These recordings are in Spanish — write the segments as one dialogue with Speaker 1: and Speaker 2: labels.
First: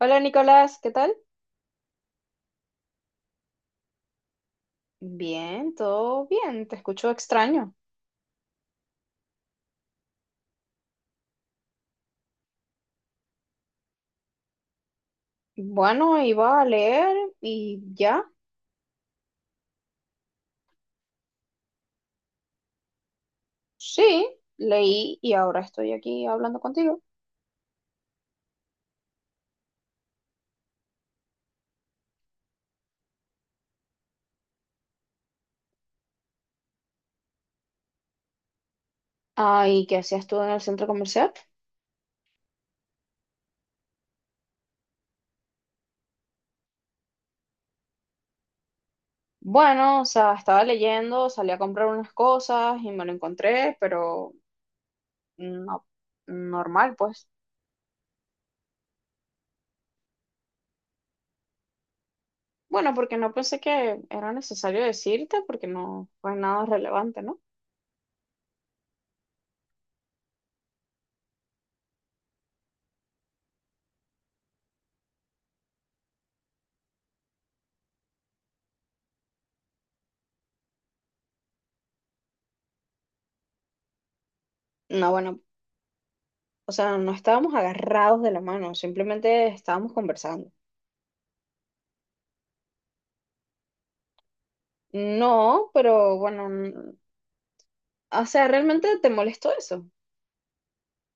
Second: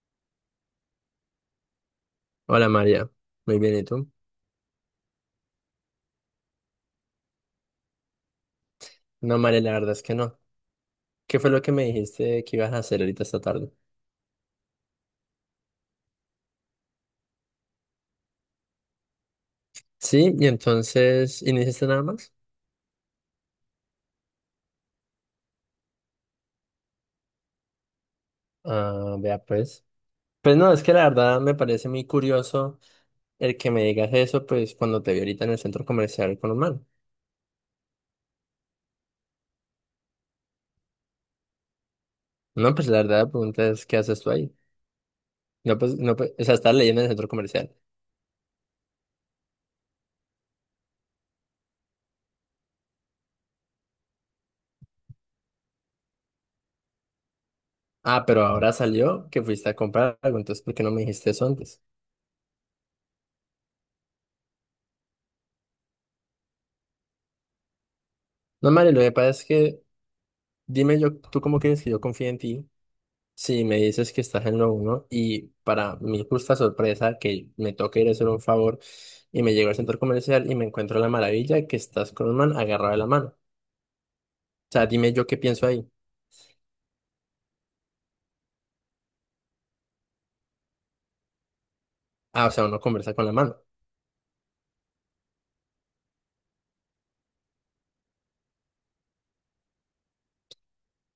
Speaker 1: Hola Nicolás, ¿qué tal?
Speaker 2: Hola María, muy bien, ¿y tú?
Speaker 1: Bien, todo bien, te escucho extraño.
Speaker 2: No, María, la verdad es que no. ¿Qué fue lo que me dijiste que ibas a hacer ahorita esta tarde?
Speaker 1: Bueno, iba a leer y ya.
Speaker 2: Sí, y entonces, ¿y no hiciste nada más?
Speaker 1: Sí, leí y ahora estoy aquí hablando contigo.
Speaker 2: Ah, vea pues. Pues no, es que la verdad me parece muy curioso el que me digas eso, pues cuando te vi ahorita en el centro comercial con un man.
Speaker 1: Ah, ¿y qué hacías tú en el centro comercial?
Speaker 2: No, pues la verdad la pregunta es, ¿qué haces tú ahí? No, pues, no, pues, o sea, estás leyendo en el centro comercial.
Speaker 1: Bueno, o sea, estaba leyendo, salí a comprar unas cosas y me lo encontré, pero no, normal, pues.
Speaker 2: Ah, pero ahora salió que fuiste a comprar algo, entonces, ¿por qué no me dijiste eso antes?
Speaker 1: Bueno, porque no pensé que era necesario decirte, porque no fue nada relevante, ¿no?
Speaker 2: No, María, lo que pasa es que, dime yo, ¿tú cómo quieres que yo confíe en ti? Sí, me dices que estás en lo uno y para mi justa sorpresa que me toca ir a hacer un favor y me llego al centro comercial y me encuentro la maravilla que estás con un man agarrado de la mano. O sea,
Speaker 1: No,
Speaker 2: dime yo qué
Speaker 1: bueno,
Speaker 2: pienso ahí.
Speaker 1: o sea, no estábamos agarrados de la mano, simplemente estábamos conversando.
Speaker 2: Ah, o sea, uno conversa con la mano.
Speaker 1: No, pero o sea, ¿realmente te molestó eso?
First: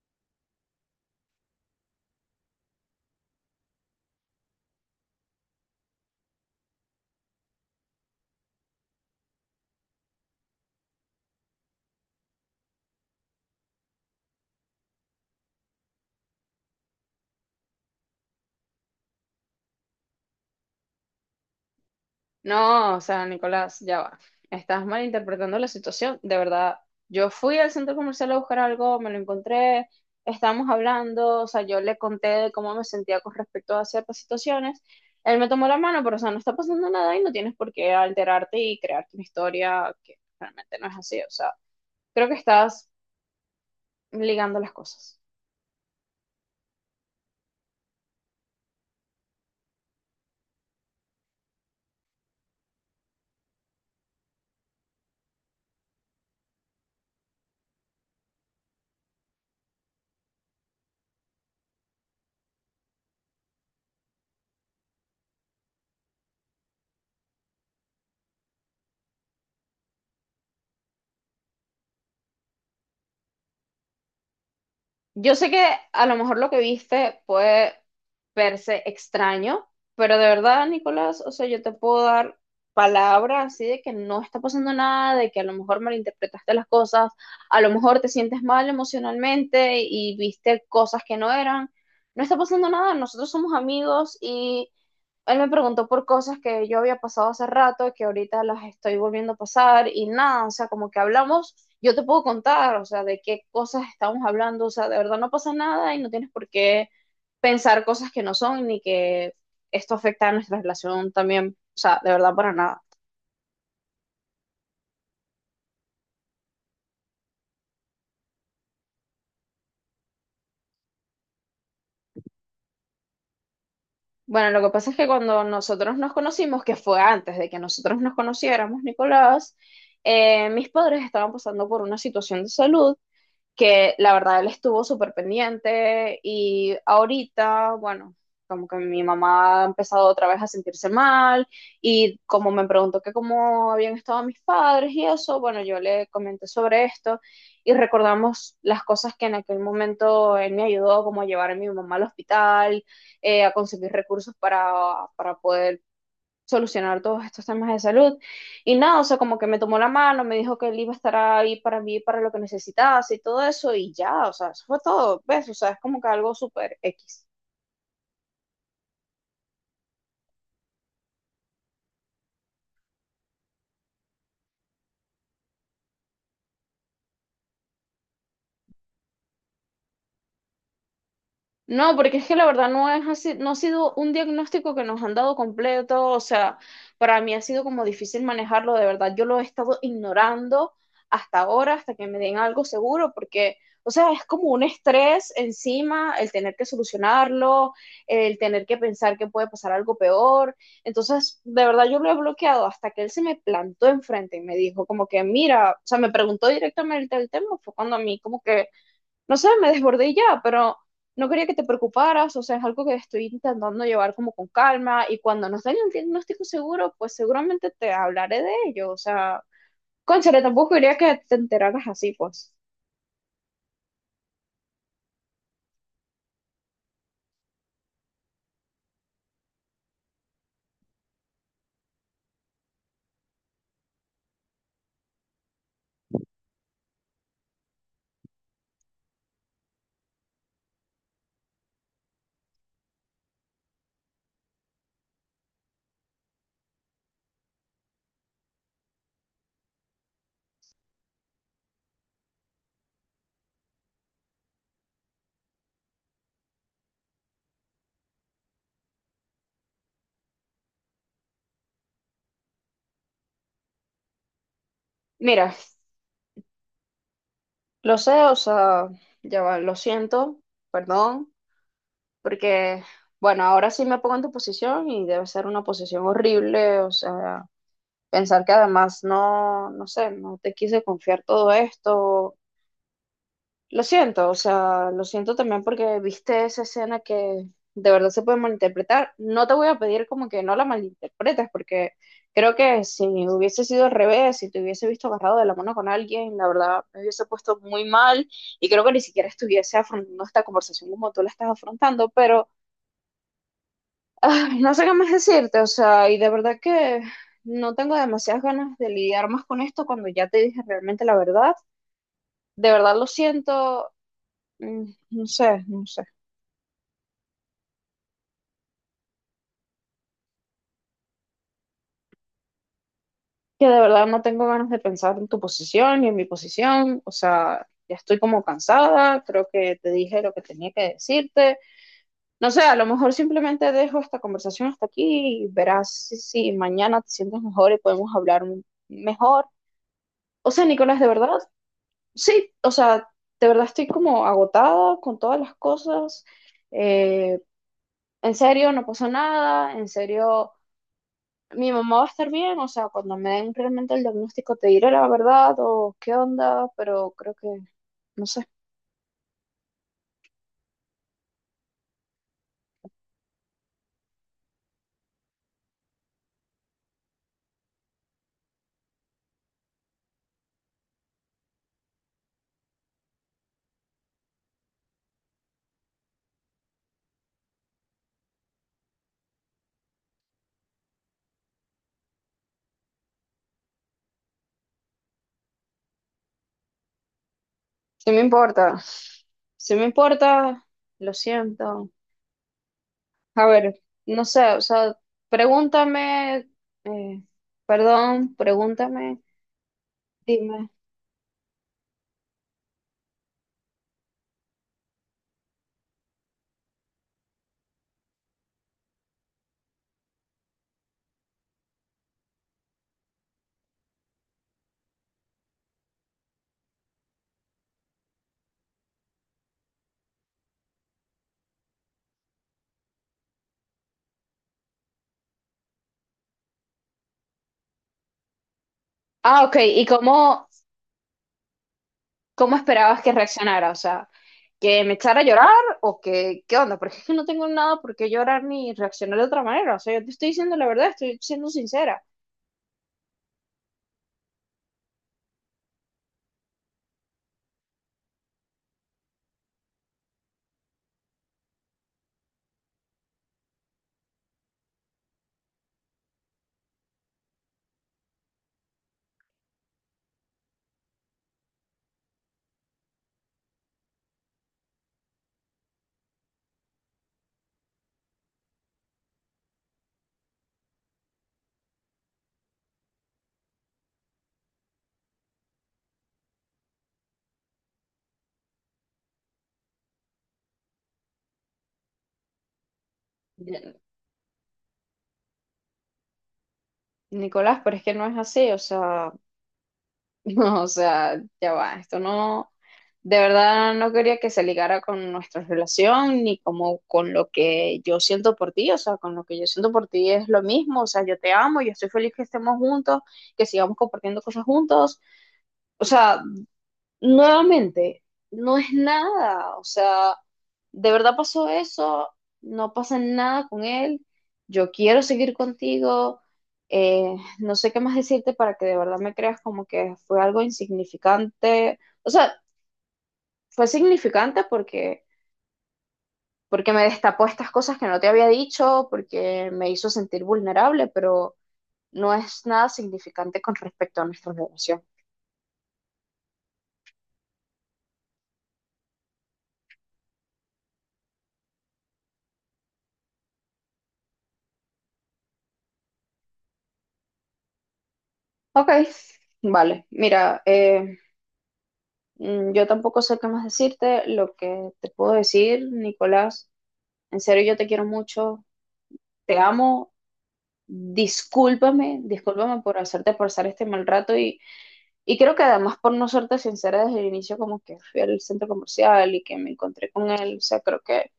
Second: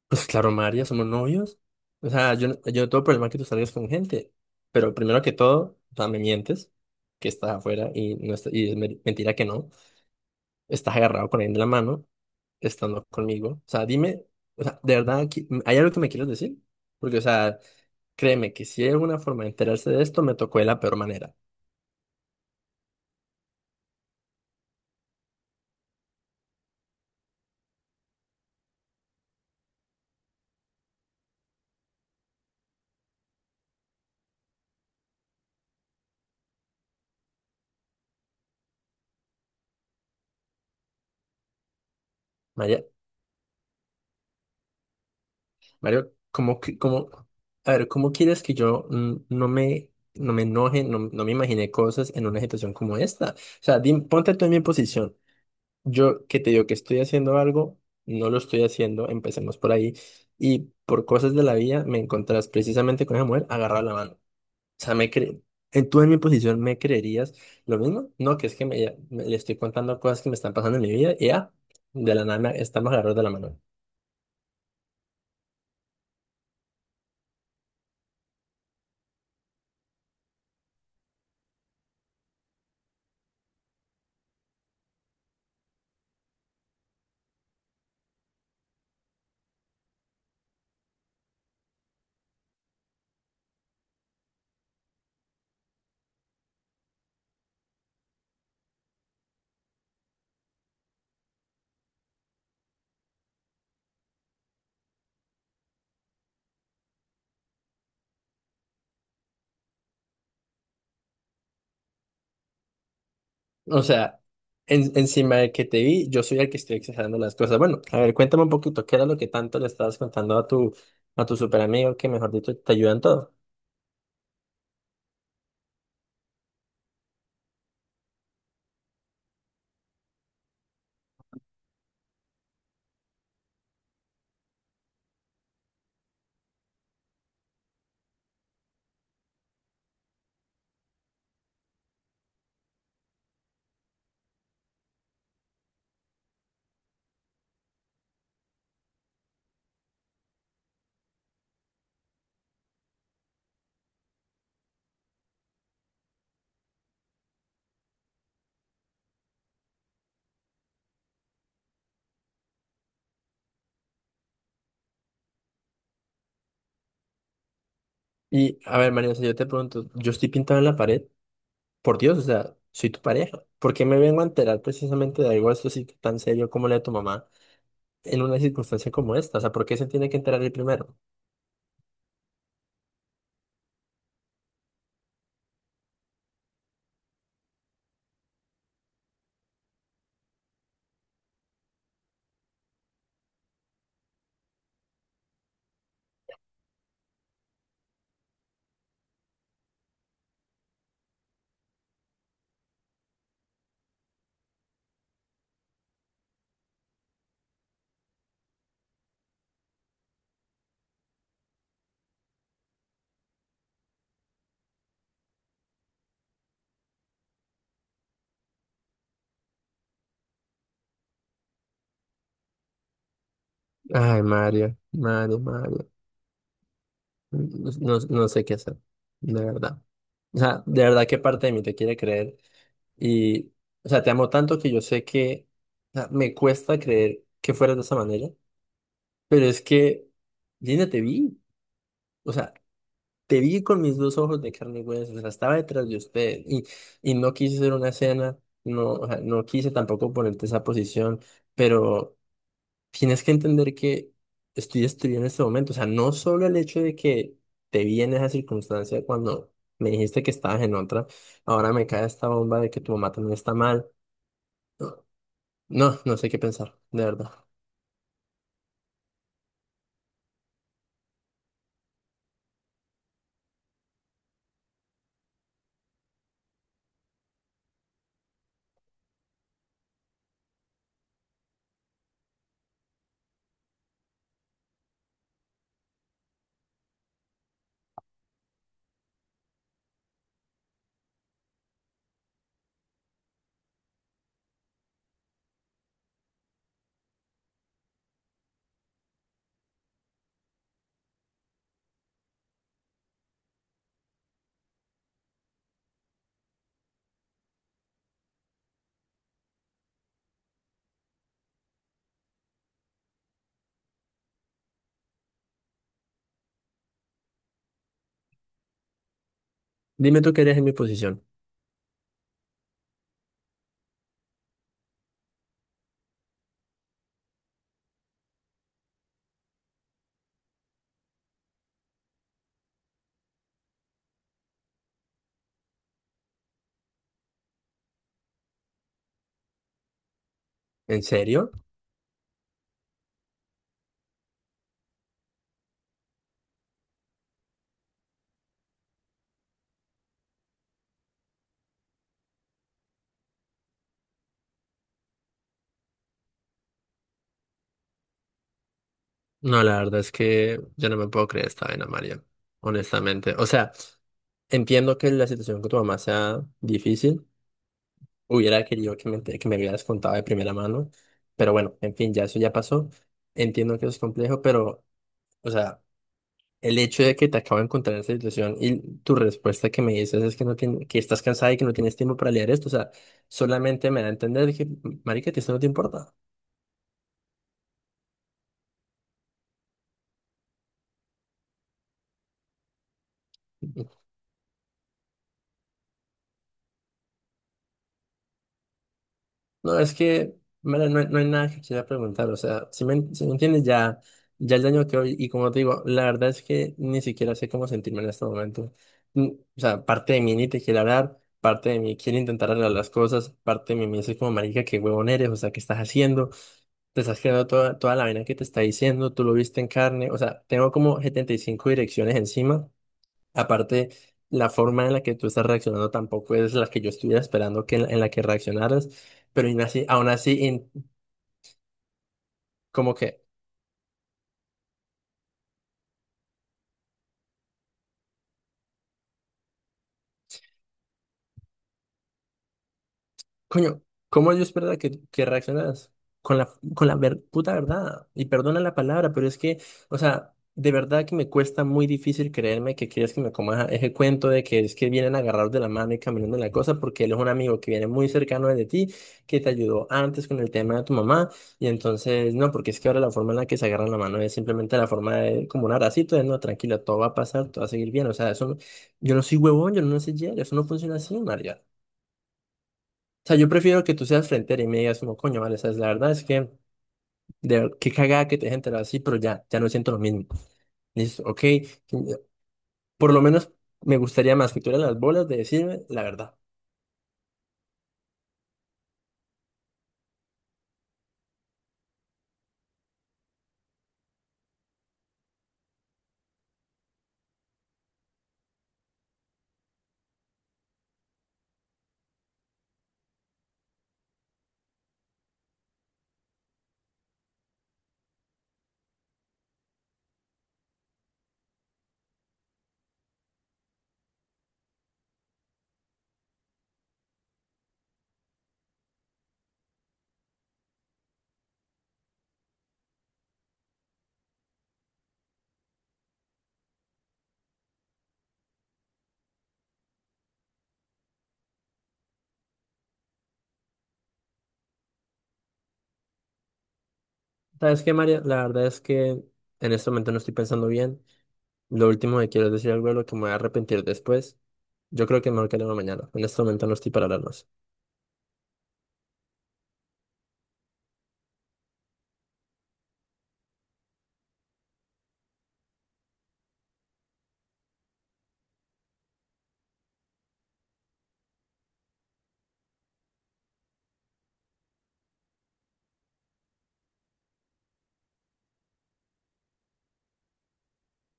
Speaker 2: Pues claro, María, somos novios. O sea, yo no tengo problema que tú salgas con gente, pero primero que todo, o sea, me mientes que estás afuera y, no está- y mentira que no. Estás agarrado con alguien de la mano, estando conmigo. O sea, dime, o sea, de verdad, ¿hay algo que me quieres decir? Porque, o sea, créeme que si hay alguna forma de enterarse de esto, me tocó de la peor manera.
Speaker 1: No, o sea, Nicolás, ya va. Estás malinterpretando la situación. De verdad, yo fui al centro comercial a buscar algo, me lo encontré, estábamos hablando, o sea, yo le conté de cómo me sentía con respecto a ciertas situaciones. Él me tomó la mano, pero o sea, no está pasando nada y no tienes por qué alterarte y crearte una historia que realmente no es así. O sea, creo que
Speaker 2: María,
Speaker 1: estás ligando las cosas.
Speaker 2: Mario, a ver, ¿cómo quieres que yo no me enoje, no, no me imagine cosas en una situación como esta? O sea, ponte tú en mi posición. Yo que te digo que estoy haciendo algo, no lo estoy haciendo, empecemos por ahí. Y por cosas de la vida me encontrás precisamente con esa mujer agarrada la mano. Sea, ¿tú en mi posición me creerías lo mismo? No, que es que le estoy contando cosas que me están pasando en mi vida y ya, de la nada estamos agarrados de la mano.
Speaker 1: Yo sé que a lo mejor lo que viste puede verse extraño, pero de verdad, Nicolás, o sea, yo te puedo dar palabras así de que no está pasando nada, de que a lo mejor malinterpretaste las cosas, a lo mejor te sientes mal emocionalmente y viste cosas que no eran. No está pasando nada, nosotros somos amigos. Él me preguntó por cosas que yo había pasado hace rato y que ahorita las estoy volviendo a pasar y nada, o sea, como que hablamos, yo te puedo contar, o sea, de qué cosas estamos hablando, o sea, de verdad no pasa nada y no tienes por qué pensar cosas que no son ni que esto afecta a nuestra relación también, o sea, de verdad para nada.
Speaker 2: O sea, encima de que te vi, yo soy el que estoy exagerando las cosas. Bueno, a ver, cuéntame un poquito, ¿qué era lo que tanto le estabas contando a tu super amigo que, mejor dicho, te ayuda en todo?
Speaker 1: Bueno, lo que pasa es que cuando nosotros nos conocimos, que fue antes de que nosotros nos conociéramos, Nicolás, mis padres estaban pasando por una situación de salud que la verdad él estuvo súper pendiente y ahorita, bueno, como que mi mamá ha empezado otra vez a sentirse mal y como me preguntó que cómo habían estado mis padres y eso, bueno, yo le comenté sobre esto y recordamos las cosas que en aquel momento él me ayudó, como a llevar a mi mamá al hospital, a conseguir recursos para poder solucionar todos estos temas de salud. Y nada, o sea, como que me tomó la mano, me dijo que él iba a estar ahí para mí, para lo que necesitase y todo eso, y ya, o sea, eso fue todo, ¿ves? O sea, es como que algo súper X.
Speaker 2: Y, a ver, María, o sea, yo te pregunto, yo estoy pintado en la pared, por Dios, o sea, soy tu pareja. ¿Por qué me vengo a enterar precisamente de algo esto así tan serio como la de tu mamá en una circunstancia como esta? O sea, ¿por qué se tiene que enterar el primero?
Speaker 1: No, porque es que la verdad no es así, no ha sido un diagnóstico que nos han dado completo, o sea, para mí ha sido como difícil manejarlo, de verdad, yo lo he estado ignorando hasta ahora, hasta que me den algo seguro, porque, o sea, es como un estrés encima el tener que solucionarlo, el tener que pensar que puede pasar algo peor, entonces, de verdad, yo lo he bloqueado hasta que él se me plantó enfrente y me dijo como que, mira, o sea, me preguntó directamente el tema, fue cuando a mí como que no sé, me desbordé y ya, pero no quería que te preocuparas, o sea, es algo que estoy intentando llevar como con calma y cuando nos den un diagnóstico seguro, pues seguramente te hablaré de ello, o sea, cónchale, tampoco quería que te enteraras así, pues.
Speaker 2: Ay, Mario, Mario, Mario. No, no sé qué hacer, de verdad. O sea, de verdad qué parte de mí te quiere creer. Y, o sea, te amo tanto que yo sé que, o sea, me cuesta creer que fueras de esa manera. Pero es que, Linda, te vi. O sea, te vi con mis dos ojos de carne y hueso. O sea, estaba detrás de usted y no quise hacer una escena. No, o sea, no quise tampoco ponerte esa posición, pero. Tienes que entender que estoy estudiando en este momento. O sea, no solo el hecho de que te vi en esa circunstancia cuando me dijiste que estabas en otra, ahora me cae esta bomba de que tu mamá también está mal. No,
Speaker 1: Mira,
Speaker 2: no, no sé qué pensar, de verdad.
Speaker 1: lo sé, o sea, ya va, lo siento, perdón, porque, bueno, ahora sí me pongo en tu posición y debe ser una posición horrible, o sea, pensar que además no sé, no te quise confiar todo esto. Lo siento, o sea, lo siento también porque viste esa escena que de verdad se puede malinterpretar. No te voy a pedir como que no la malinterpretes, porque creo que si hubiese sido al revés, si te hubiese visto agarrado de la mano con alguien, la verdad me hubiese puesto muy mal y creo que ni siquiera estuviese afrontando esta conversación como tú la estás afrontando, pero ay, no sé qué más decirte, o sea, y de verdad que no tengo demasiadas ganas de lidiar más con esto cuando ya te dije realmente la verdad. De verdad lo siento, mm, no sé, no sé.
Speaker 2: Dime tú qué harías en mi posición.
Speaker 1: Que de verdad no tengo ganas de pensar en tu posición y en mi posición, o sea, ya estoy como cansada, creo que te dije lo que tenía que decirte, no sé, a lo mejor simplemente dejo esta conversación hasta aquí y verás si, si mañana te sientes mejor y podemos mejor. O sea, Nicolás,
Speaker 2: ¿En
Speaker 1: de verdad,
Speaker 2: serio?
Speaker 1: sí, o sea, de verdad estoy como agotada con todas las cosas, eh, en serio, no pasó nada, en serio mi mamá va a estar bien, o sea, cuando me den realmente el diagnóstico te diré la verdad o qué onda, pero creo que, no sé,
Speaker 2: No, la verdad es que yo no me puedo creer esta vaina, María. Honestamente. O sea, entiendo que la situación con tu mamá sea difícil. Hubiera querido que que me hubieras contado de primera mano, pero bueno, en fin, ya eso ya pasó. Entiendo que es complejo, pero, o sea, el hecho de que te acabo de encontrar en esta situación y tu respuesta que me dices es que no tien- que estás cansada y que no tienes tiempo para leer esto, o sea, solamente me da a entender que, marica, que esto no te importa.
Speaker 1: sí me importa, sí me importa, lo siento. A ver, no sé, o sea, pregúntame, eh, perdón, pregúntame,
Speaker 2: No, es que,
Speaker 1: dime.
Speaker 2: mira, no, no hay nada que quiera preguntar, o sea, si me entiendes, ya, ya el daño que hoy, y como te digo, la verdad es que ni siquiera sé cómo sentirme en este momento. O sea, parte de mí ni te quiere hablar, parte de mí quiere intentar arreglar las cosas, parte de mí me dice como, marica, qué huevón eres, o sea, ¿qué estás haciendo? Te estás creando toda, toda la vaina que te está diciendo, tú lo viste en carne, o sea, tengo como 75 direcciones encima. Aparte, la forma en la que tú estás reaccionando tampoco es la que yo estuviera esperando que en la que reaccionaras,
Speaker 1: Ah,
Speaker 2: pero
Speaker 1: ok,
Speaker 2: aún así
Speaker 1: ¿cómo
Speaker 2: como
Speaker 1: esperabas que
Speaker 2: que.
Speaker 1: reaccionara? O sea, ¿que me echara a llorar o que, qué onda? Porque es que no tengo nada por qué llorar ni reaccionar de otra manera, o sea, yo te estoy diciendo la verdad, estoy siendo sincera.
Speaker 2: Coño, ¿cómo yo es verdad que reaccionas con la, con la puta verdad? Y perdona la palabra, pero es que, o sea, de verdad que me cuesta muy difícil creerme que quieres que me coma ese cuento de que es que vienen agarrados de la mano y caminando en la cosa, porque él es un amigo que viene muy cercano de ti, que te ayudó antes con el tema de tu mamá, y entonces, no, porque es que ahora la forma en la que se agarran la mano es simplemente la forma de, como un abracito, de no, tranquila, todo va a pasar, todo va a seguir bien, o sea, eso no- yo no soy huevón, yo no soy ya, eso no funciona así, María. O sea, yo prefiero que tú seas frente y me digas como, coño, vale, sabes, la verdad es que, qué cagada que te dejes enterado así, pero ya, ya no siento lo mismo. Y dices ok. Por lo menos me gustaría más que tuvieras las bolas de decirme la verdad.
Speaker 1: Nicolás, pero es que no es así, o sea, no, o sea, ya va, esto no, de verdad no quería que se ligara con nuestra relación ni como con lo que yo siento por ti, o sea, con lo que yo siento por ti es lo mismo, o sea, yo te amo, yo estoy feliz que estemos juntos, que sigamos compartiendo cosas juntos, o sea, nuevamente, no es nada, o sea, de verdad pasó eso, no pasa nada con él, yo quiero seguir contigo, no sé qué más decirte para que de verdad me creas como que fue algo insignificante, o sea, fue significante porque me destapó estas cosas que no te había dicho, porque me hizo sentir vulnerable, pero no es nada significante con respecto a nuestra relación.
Speaker 2: ¿Sabes qué, María? La verdad es que en este momento no estoy pensando bien. Lo último que quiero es decir algo de lo que me voy a arrepentir después. Yo creo que mejor que hablemos mañana. En este momento no estoy para hablar más.
Speaker 1: Ok, vale, mira, yo tampoco sé qué más decirte. Lo que te puedo decir, Nicolás, en serio yo te quiero mucho, te amo. Discúlpame, discúlpame por hacerte pasar este mal rato, y creo que además por no serte sincera desde el inicio, como que fui al centro comercial y que me encontré con él, o sea, creo que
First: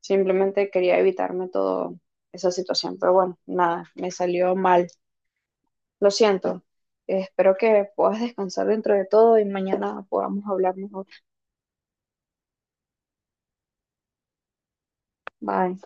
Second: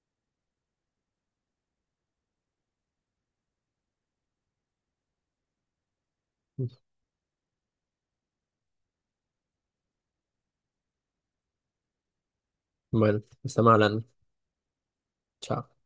Speaker 1: simplemente quería evitarme toda esa situación, pero bueno, nada, me salió mal. Lo siento, espero que puedas descansar dentro de todo y mañana podamos hablar mejor.
Speaker 2: Bueno, estamos hablando. Chao.
Speaker 1: Bye.